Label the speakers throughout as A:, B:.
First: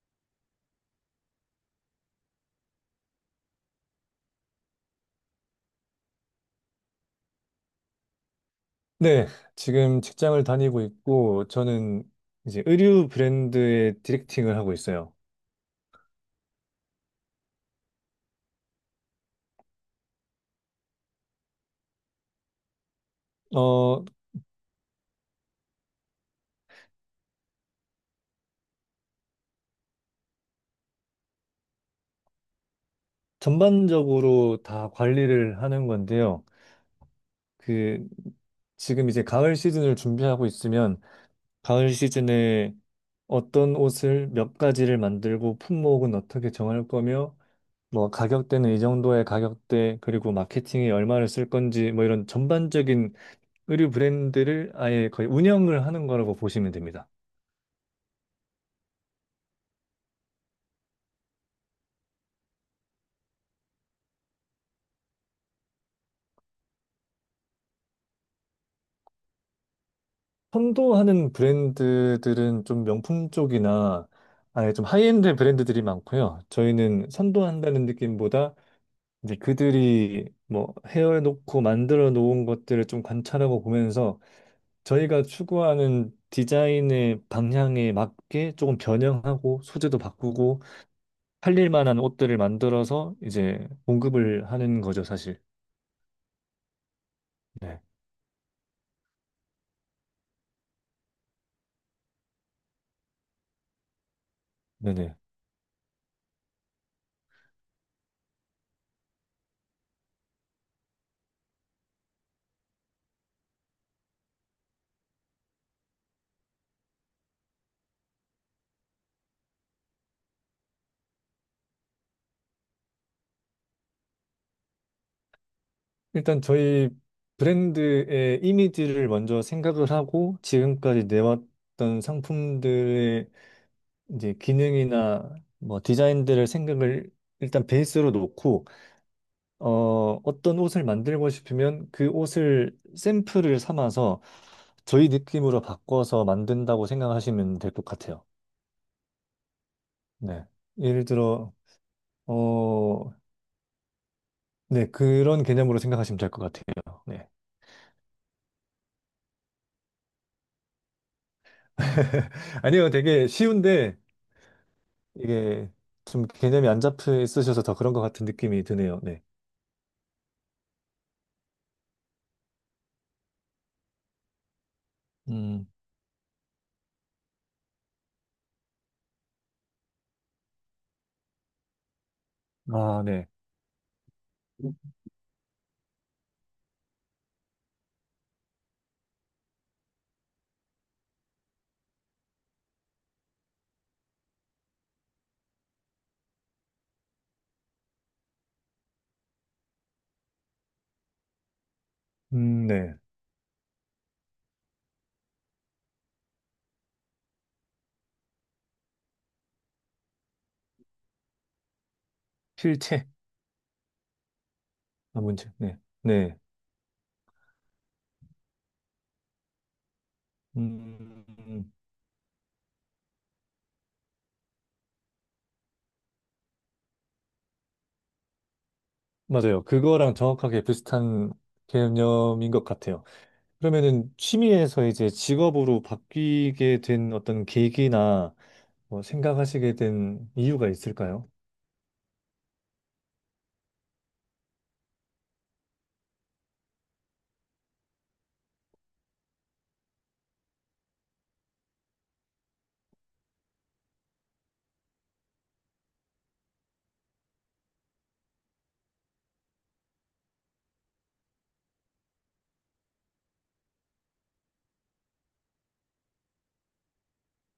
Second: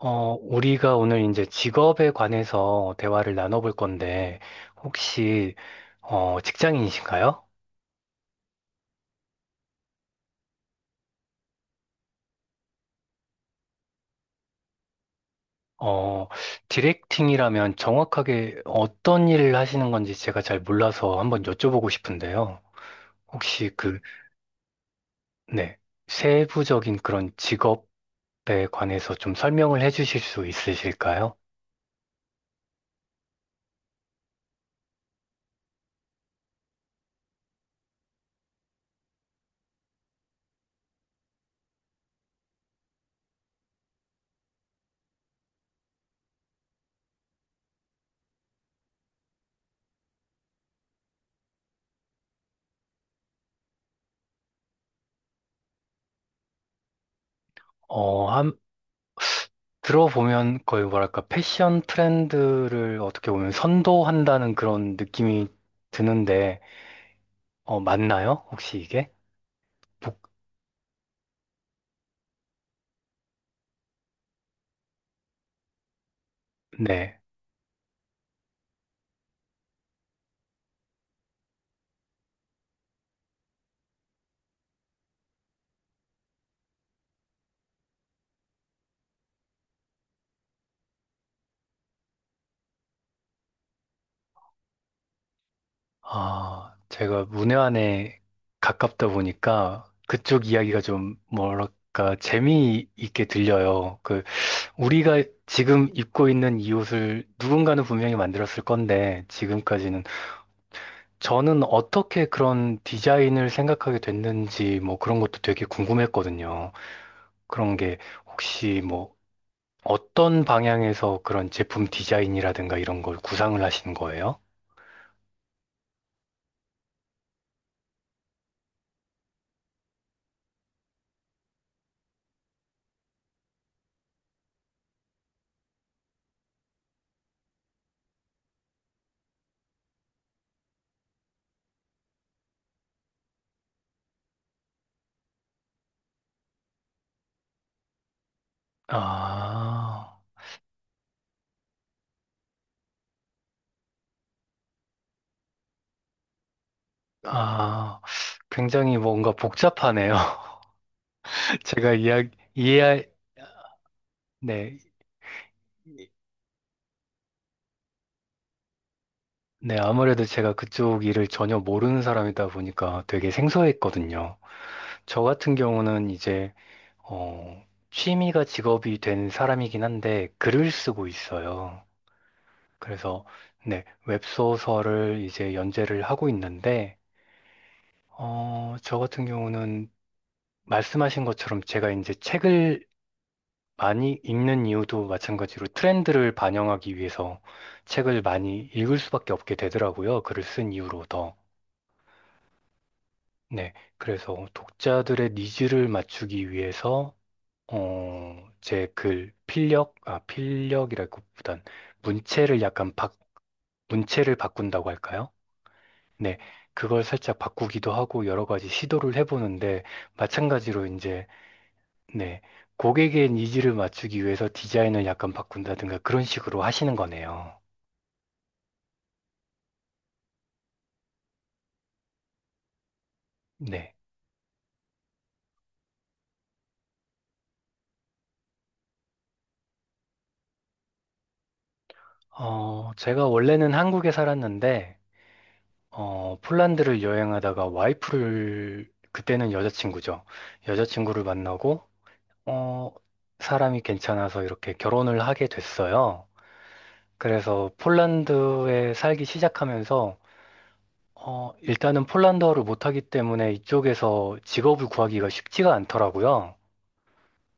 A: 우리가 오늘 이제 직업에 관해서 대화를 나눠볼 건데, 혹시, 직장인이신가요?
B: 네, 지금 직장을 다니고 있고, 저는 이제 의류 브랜드의 디렉팅을 하고 있어요.
A: 어, 디렉팅이라면 정확하게 어떤 일을 하시는 건지 제가 잘 몰라서 한번 여쭤보고 싶은데요. 혹시
B: 어,
A: 네, 세부적인 그런 직업에 관해서 좀 설명을 해주실 수 있으실까요?
B: 전반적으로 다 관리를 하는 건데요. 그, 지금 이제 가을 시즌을 준비하고 있으면, 가을 시즌에 어떤 옷을 몇 가지를 만들고, 품목은 어떻게 정할 거며, 뭐, 가격대는 이 정도의 가격대, 그리고 마케팅에 얼마를 쓸 건지, 뭐 이런 전반적인 의류 브랜드를 아예 거의 운영을 하는 거라고 보시면 됩니다.
A: 어, 한, 들어보면 거의 뭐랄까, 패션 트렌드를 어떻게 보면 선도한다는 그런 느낌이 드는데, 맞나요? 혹시 이게? 북,
B: 선도하는 브랜드들은 좀 명품 쪽이나 아예 좀 하이엔드 브랜드들이 많고요. 저희는
A: 네.
B: 선도한다는 느낌보다 이제 그들이 뭐 헤어놓고 만들어 놓은 것들을 좀 관찰하고 보면서 저희가 추구하는 디자인의 방향에 맞게 조금 변형하고 소재도 바꾸고 팔릴 만한 옷들을 만들어서 이제 공급을 하는 거죠, 사실.
A: 아, 제가
B: 네.
A: 문외한에 가깝다 보니까 그쪽 이야기가 좀 뭐랄까 재미있게 들려요. 그
B: 네네.
A: 우리가 지금 입고 있는 이 옷을 누군가는 분명히 만들었을 건데, 지금까지는 저는 어떻게 그런 디자인을 생각하게 됐는지 뭐 그런 것도 되게 궁금했거든요. 그런 게 혹시 뭐 어떤 방향에서 그런 제품 디자인이라든가 이런 걸 구상을 하신 거예요?
B: 일단 저희 브랜드의 이미지를 먼저 생각을 하고 지금까지 내왔던 상품들의 이제 기능이나 뭐 디자인들을 생각을 일단 베이스로 놓고 어떤 옷을 만들고 싶으면 그 옷을 샘플을 삼아서 저희 느낌으로 바꿔서 만든다고 생각하시면 될 것 같아요.
A: 아,
B: 네. 예를 들어 어 네, 그런 개념으로 생각하시면 될 것 같아요. 네.
A: 아, 굉장히 뭔가 복잡하네요. 제가 이야,
B: 아니요,
A: 이해,
B: 되게 쉬운데
A: 네,
B: 이게 좀 개념이 안 잡혀 있으셔서 더 그런 것 같은 느낌이 드네요. 네.
A: 네, 아무래도 제가 그쪽 일을 전혀 모르는 사람이다 보니까 되게 생소했거든요. 저 같은
B: 음,
A: 경우는 이제, 어, 취미가 직업이 된 사람이긴 한데 글을 쓰고 있어요.
B: 아,
A: 그래서,
B: 네.
A: 네, 웹소설을 이제 연재를 하고 있는데, 저 같은 경우는 말씀하신 것처럼 제가 이제 책을 많이 읽는 이유도 마찬가지로 트렌드를 반영하기 위해서 책을 많이 읽을 수밖에 없게 되더라고요. 글을 쓴 이후로 더.
B: 네.
A: 네. 그래서 독자들의 니즈를 맞추기 위해서, 필력, 아, 필력이라기보단 문체를 약간
B: 필체.
A: 바, 문체를 바꾼다고
B: 아,
A: 할까요?
B: 문제. 네.
A: 네.
B: 네.
A: 그걸 살짝 바꾸기도 하고 여러 가지 시도를 해보는데, 마찬가지로
B: 음,
A: 이제,
B: 음.
A: 네, 고객의 니즈를 맞추기 위해서 디자인을 약간 바꾼다든가 그런 식으로 하시는 거네요.
B: 맞아요. 그거랑 정확하게 비슷한 개념인 것 같아요.
A: 네.
B: 그러면은 취미에서 이제 직업으로 바뀌게 된 어떤 계기나 뭐 생각하시게 된 이유가 있을까요?
A: 제가 원래는 한국에 살았는데, 폴란드를 여행하다가 와이프를, 그때는 여자친구죠. 여자친구를 만나고, 어, 사람이 괜찮아서 이렇게 결혼을 하게 됐어요. 그래서 폴란드에 살기 시작하면서, 일단은 폴란드어를 못하기 때문에 이쪽에서 직업을 구하기가 쉽지가 않더라고요.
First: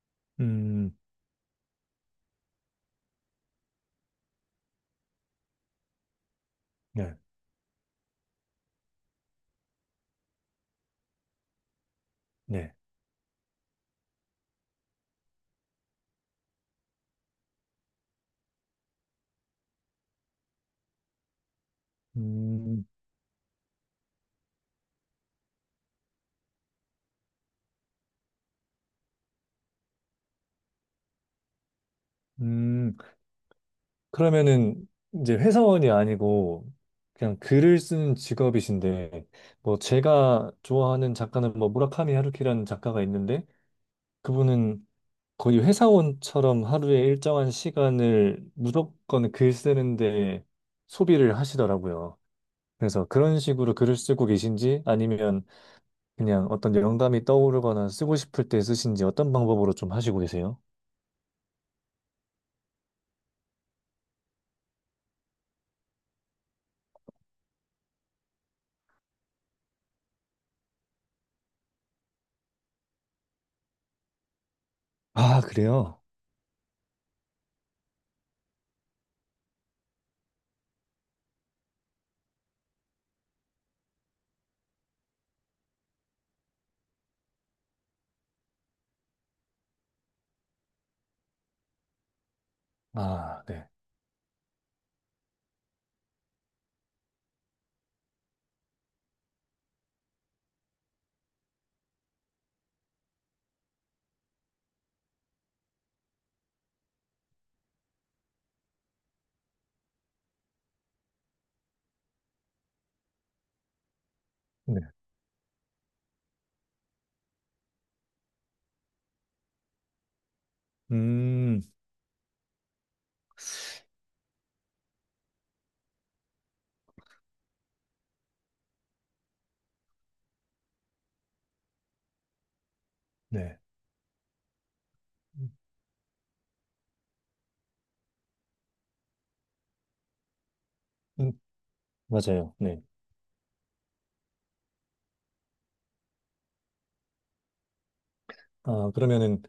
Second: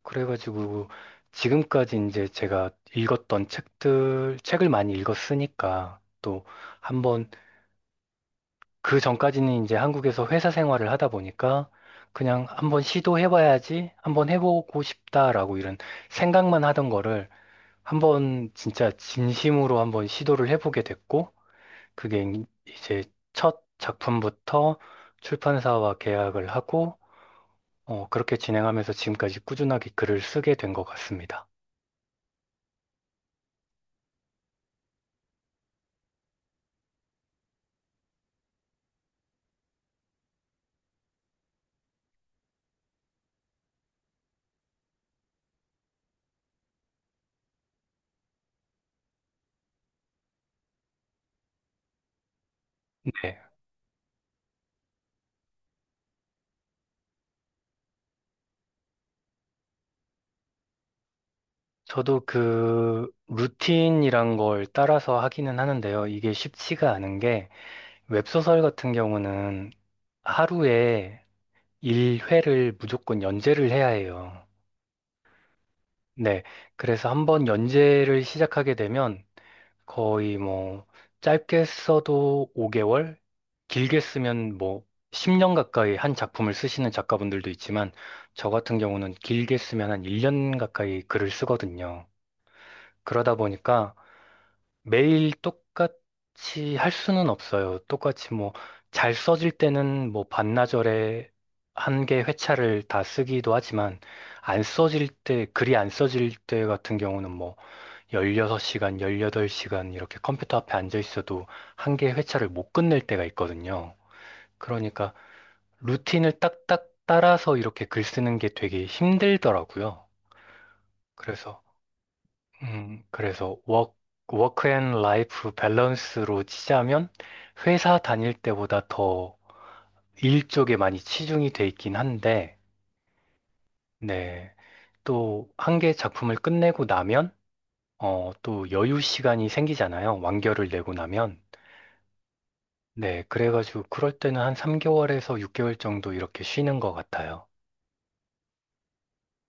A: 그래가지고
B: 음,
A: 지금까지 이제 제가 읽었던 책들, 책을 많이 읽었으니까 또
B: 네.
A: 한번, 그 전까지는 이제 한국에서 회사 생활을 하다 보니까 그냥
B: 네.
A: 한번 시도해봐야지, 한번 해보고 싶다라고 이런 생각만 하던 거를 한번 진짜 진심으로 한번 시도를 해보게 됐고, 그게
B: 음,
A: 이제 첫 작품부터 출판사와 계약을 하고, 그렇게 진행하면서 지금까지 꾸준하게 글을 쓰게 된 것 같습니다.
B: 음. 그러면은 이제 회사원이 아니고 그냥 글을 쓰는 직업이신데 뭐 제가 좋아하는 작가는 뭐 무라카미 하루키라는 작가가 있는데 그분은 거의 회사원처럼 하루에 일정한 시간을 무조건 글 쓰는데 소비를 하시더라고요. 그래서
A: 네.
B: 그런 식으로 글을 쓰고 계신지 아니면 그냥 어떤 영감이 떠오르거나 쓰고 싶을 때 쓰신지 어떤 방법으로 좀 하시고 계세요?
A: 저도 그 루틴이란 걸 따라서 하기는 하는데요. 이게 쉽지가 않은 게, 웹소설 같은 경우는 하루에 1회를 무조건 연재를 해야 해요.
B: 아, 그래요?
A: 네. 그래서 한번 연재를 시작하게 되면 거의 뭐 짧게 써도 5개월, 길게 쓰면 뭐 10년 가까이 한 작품을 쓰시는 작가분들도 있지만, 저 같은 경우는 길게 쓰면 한 1년 가까이 글을 쓰거든요. 그러다
B: 아, 네.
A: 보니까 매일 똑같이 할 수는 없어요. 똑같이 뭐 잘 써질 때는 뭐 반나절에 한 개 회차를 다 쓰기도 하지만, 안 써질 때, 글이 안 써질 때 같은 경우는 뭐 16시간, 18시간 이렇게 컴퓨터 앞에 앉아 있어도 한 개 회차를 못 끝낼 때가 있거든요.
B: 네.
A: 그러니까 루틴을 딱딱 따라서 이렇게 글 쓰는 게 되게 힘들더라고요. 그래서
B: 음,
A: 그래서 워크 앤 라이프 밸런스로 치자면 회사 다닐 때보다 더 일 쪽에 많이 치중이 돼 있긴 한데,
B: 네.
A: 네. 또 한 개 작품을 끝내고 나면 또 여유 시간이 생기잖아요. 완결을 내고 나면.
B: 맞아요. 네.
A: 네, 그래가지고 그럴 때는 한 3개월에서 6개월 정도 이렇게 쉬는 것 같아요.
B: 아, 그러면은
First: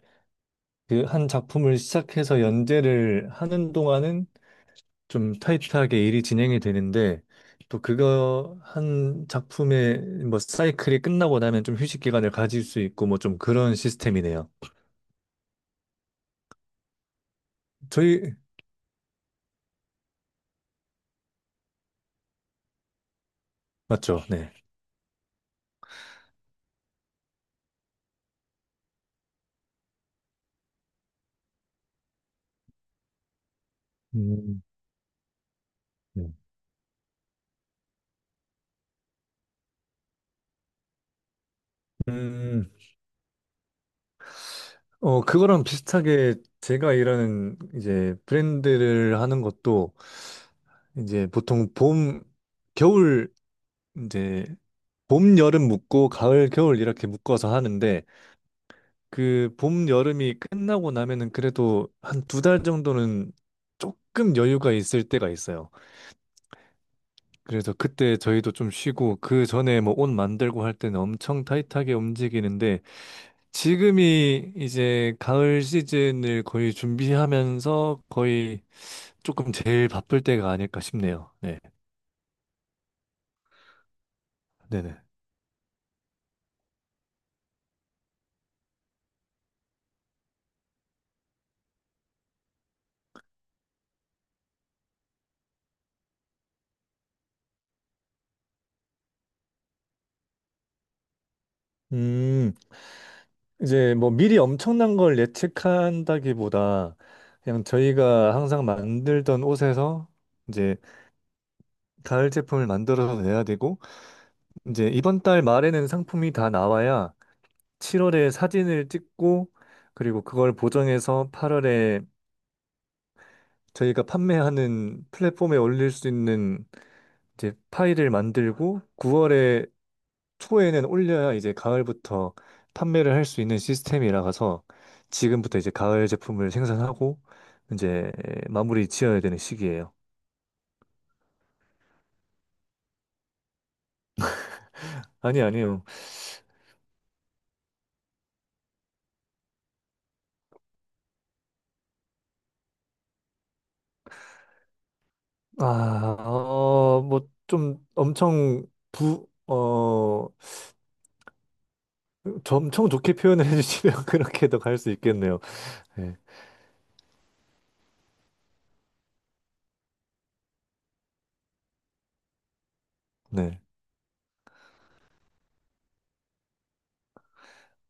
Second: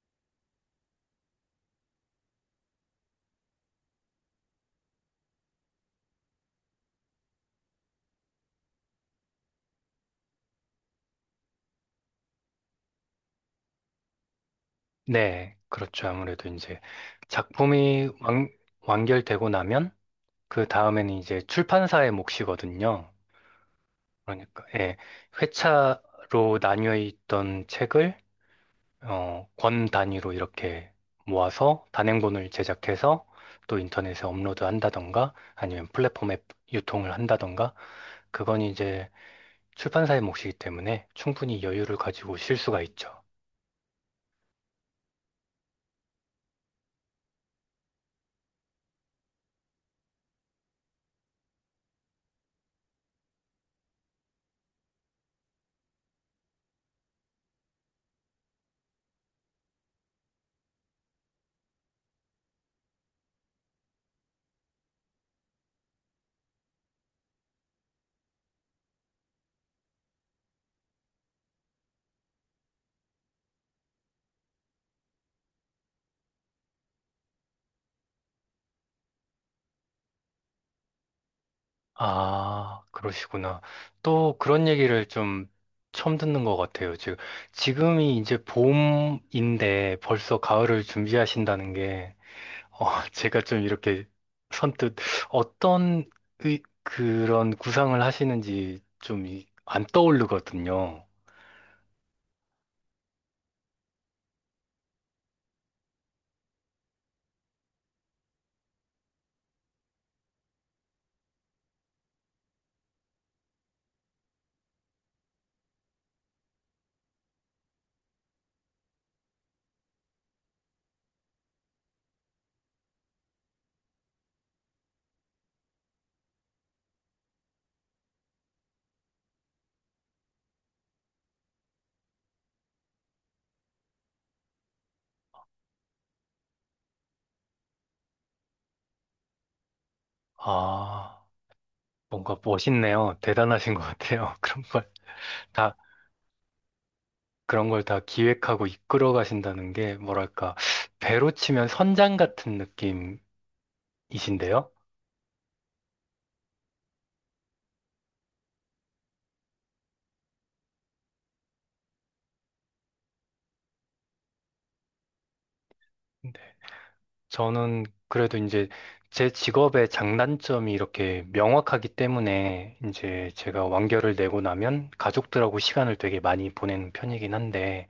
B: 그 한 작품을 시작해서 연재를 하는 동안은 좀 타이트하게 일이 진행이 되는데 또 그거 한 작품의 뭐 사이클이 끝나고 나면 좀 휴식 기간을 가질 수 있고 뭐 좀 그런 시스템이네요.
A: 네, 그렇죠. 아무래도 이제 작품이
B: 저희
A: 완결되고 나면 그 다음에는 이제 출판사의 몫이거든요.
B: 맞죠? 네.
A: 그러니까 예, 회차로 나뉘어 있던 책을 권 단위로 이렇게 모아서 단행본을 제작해서 또 인터넷에
B: 음,
A: 업로드 한다던가 아니면
B: 네.
A: 플랫폼에 유통을 한다던가, 그건 이제 출판사의 몫이기 때문에 충분히 여유를 가지고 쉴
B: 음,
A: 수가 있죠.
B: 그거랑 비슷하게 제가 일하는 이제 브랜드를 하는 것도 이제 보통 봄, 겨울 이제 봄, 여름 묶고 가을, 겨울 이렇게 묶어서 하는데 그 봄, 여름이 끝나고 나면은 그래도 한 두 달 정도는 조금 여유가 있을 때가 있어요. 그래서 그때 저희도 좀 쉬고 그 전에 뭐 옷 만들고 할 때는 엄청 타이트하게 움직이는데 지금이 이제 가을 시즌을 거의 준비하면서 거의 조금 제일 바쁠 때가 아닐까 싶네요. 네.
A: 아, 그러시구나. 또 그런
B: 네네.
A: 얘기를 좀 처음 듣는 것 같아요. 지금이 이제 봄인데 벌써 가을을 준비하신다는 게, 어, 제가 좀 이렇게 선뜻 어떤 그런 구상을 하시는지 좀 안 떠오르거든요.
B: 음. 이제 뭐 미리 엄청난 걸 예측한다기보다 그냥 저희가 항상 만들던 옷에서 이제 가을 제품을 만들어서 내야 되고 이제 이번 달 말에는 상품이 다 나와야 7월에 사진을 찍고 그리고 그걸 보정해서 8월에 저희가 판매하는 플랫폼에 올릴 수 있는 이제 파일을 만들고 9월에 초에는 올려야 이제 가을부터 판매를 할 수 있는 시스템이라서 지금부터 이제 가을 제품을 생산하고 이제 마무리 지어야 되는 시기예요.
A: 아, 뭔가 멋있네요. 대단하신 것 같아요.
B: 아니
A: 다,
B: 아니요.
A: 그런 걸 다 기획하고 이끌어 가신다는 게 뭐랄까, 배로 치면 선장 같은 느낌이신데요?
B: 아, 뭐 좀 저 엄청 좋게 표현을 해주시면 그렇게도 갈 수 있겠네요. 네,
A: 저는 그래도 이제 제 직업의 장단점이 이렇게 명확하기 때문에, 이제
B: 네,
A: 제가 완결을 내고 나면 가족들하고 시간을 되게 많이 보내는 편이긴 한데,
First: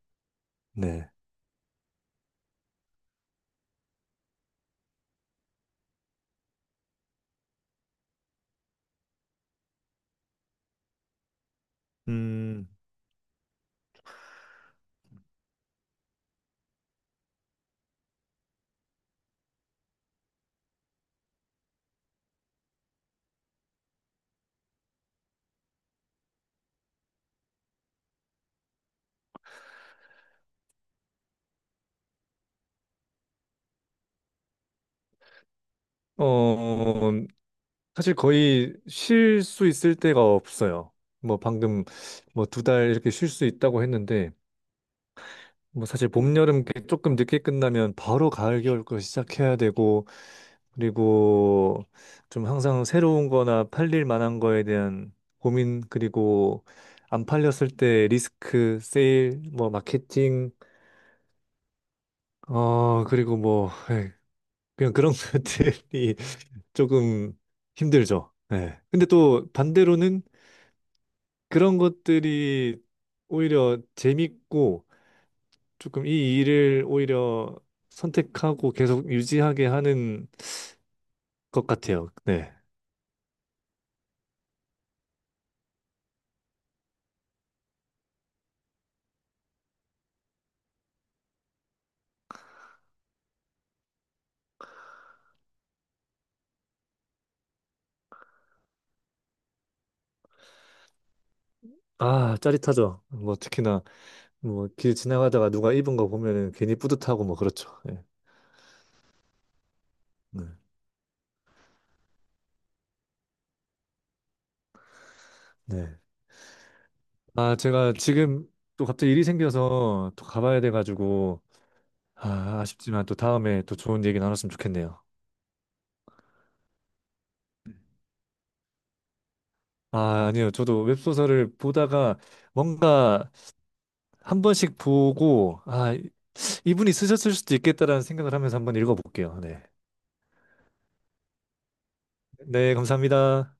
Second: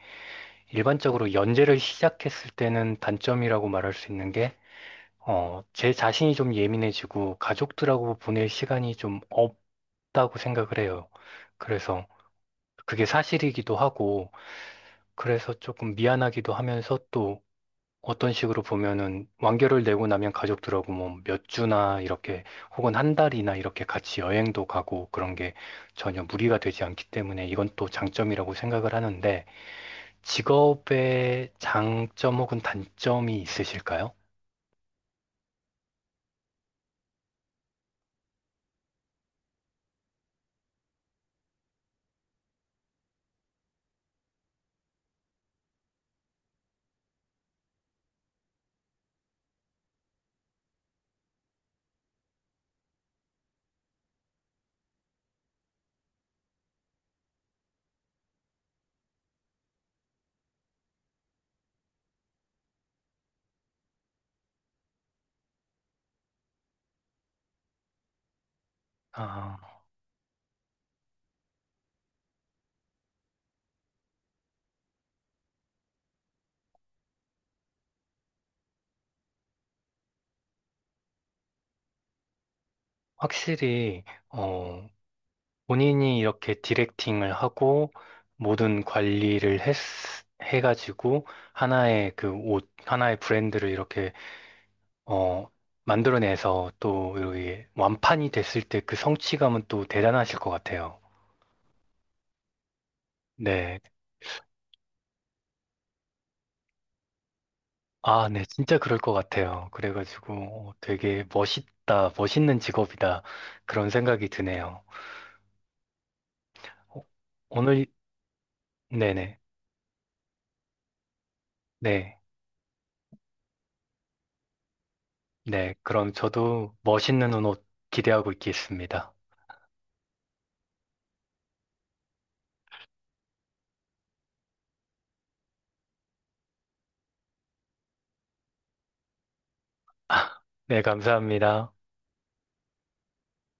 B: 네.
A: 일반적으로 연재를 시작했을 때는 단점이라고 말할 수 있는 게, 제 자신이 좀 예민해지고 가족들하고 보낼 시간이 좀 없다고 생각을 해요. 그래서
B: 음,
A: 그게 사실이기도 하고, 그래서 조금 미안하기도 하면서, 또 어떤 식으로 보면은 완결을 내고 나면 가족들하고 뭐 몇 주나 이렇게 혹은 한 달이나 이렇게 같이 여행도 가고 그런 게 전혀 무리가 되지 않기 때문에 이건 또 장점이라고 생각을 하는데, 직업의 장점 혹은 단점이 있으실까요?
B: 어, 사실 거의 쉴 수 있을 때가 없어요. 뭐 방금 뭐 두 달 이렇게 쉴 수 있다고 했는데 뭐 사실 봄, 여름 이렇게 조금 늦게 끝나면 바로 가을, 겨울 거 시작해야 되고 그리고 좀 항상 새로운 거나 팔릴 만한 거에 대한 고민 그리고 안 팔렸을 때 리스크, 세일, 뭐 마케팅 그리고 뭐 예, 그냥 그런 것들이 조금 힘들죠. 예. 근데 또
A: 아,
B: 반대로는 그런 것들이 오히려 재밌고 조금 이 일을 오히려 선택하고 계속 유지하게 하는 것 같아요. 네.
A: 확실히 어, 본인이 이렇게 디렉팅을 하고 모든 관리를 해가지고 하나의 브랜드를 이렇게 어, 만들어내서 또 여기 완판이 됐을 때 그 성취감은 또 대단하실 것 같아요.
B: 아, 짜릿하죠. 뭐
A: 네.
B: 특히나 뭐 길 지나가다가 누가 입은 거 보면은 괜히 뿌듯하고 뭐 그렇죠. 네.
A: 아, 네. 진짜 그럴 것 같아요.
B: 네.
A: 그래가지고 되게 멋있는 직업이다. 그런 생각이 드네요.
B: 네.
A: 어,
B: 아,
A: 오늘,
B: 제가 지금 또 갑자기 일이
A: 네네.
B: 생겨서 또 가봐야 돼가지고
A: 네.
B: 아, 아쉽지만 또 다음에 또 좋은 얘기 나눴으면 좋겠네요.
A: 네. 그럼 저도 멋있는 옷 기대하고 있겠습니다.
B: 아, 아니요. 저도 웹소설을 보다가 뭔가 한 번씩 보고, 아, 이분이 쓰셨을 수도 있겠다라는 생각을 하면서 한번 읽어볼게요. 네.
A: 네. 감사합니다.
B: 네, 감사합니다.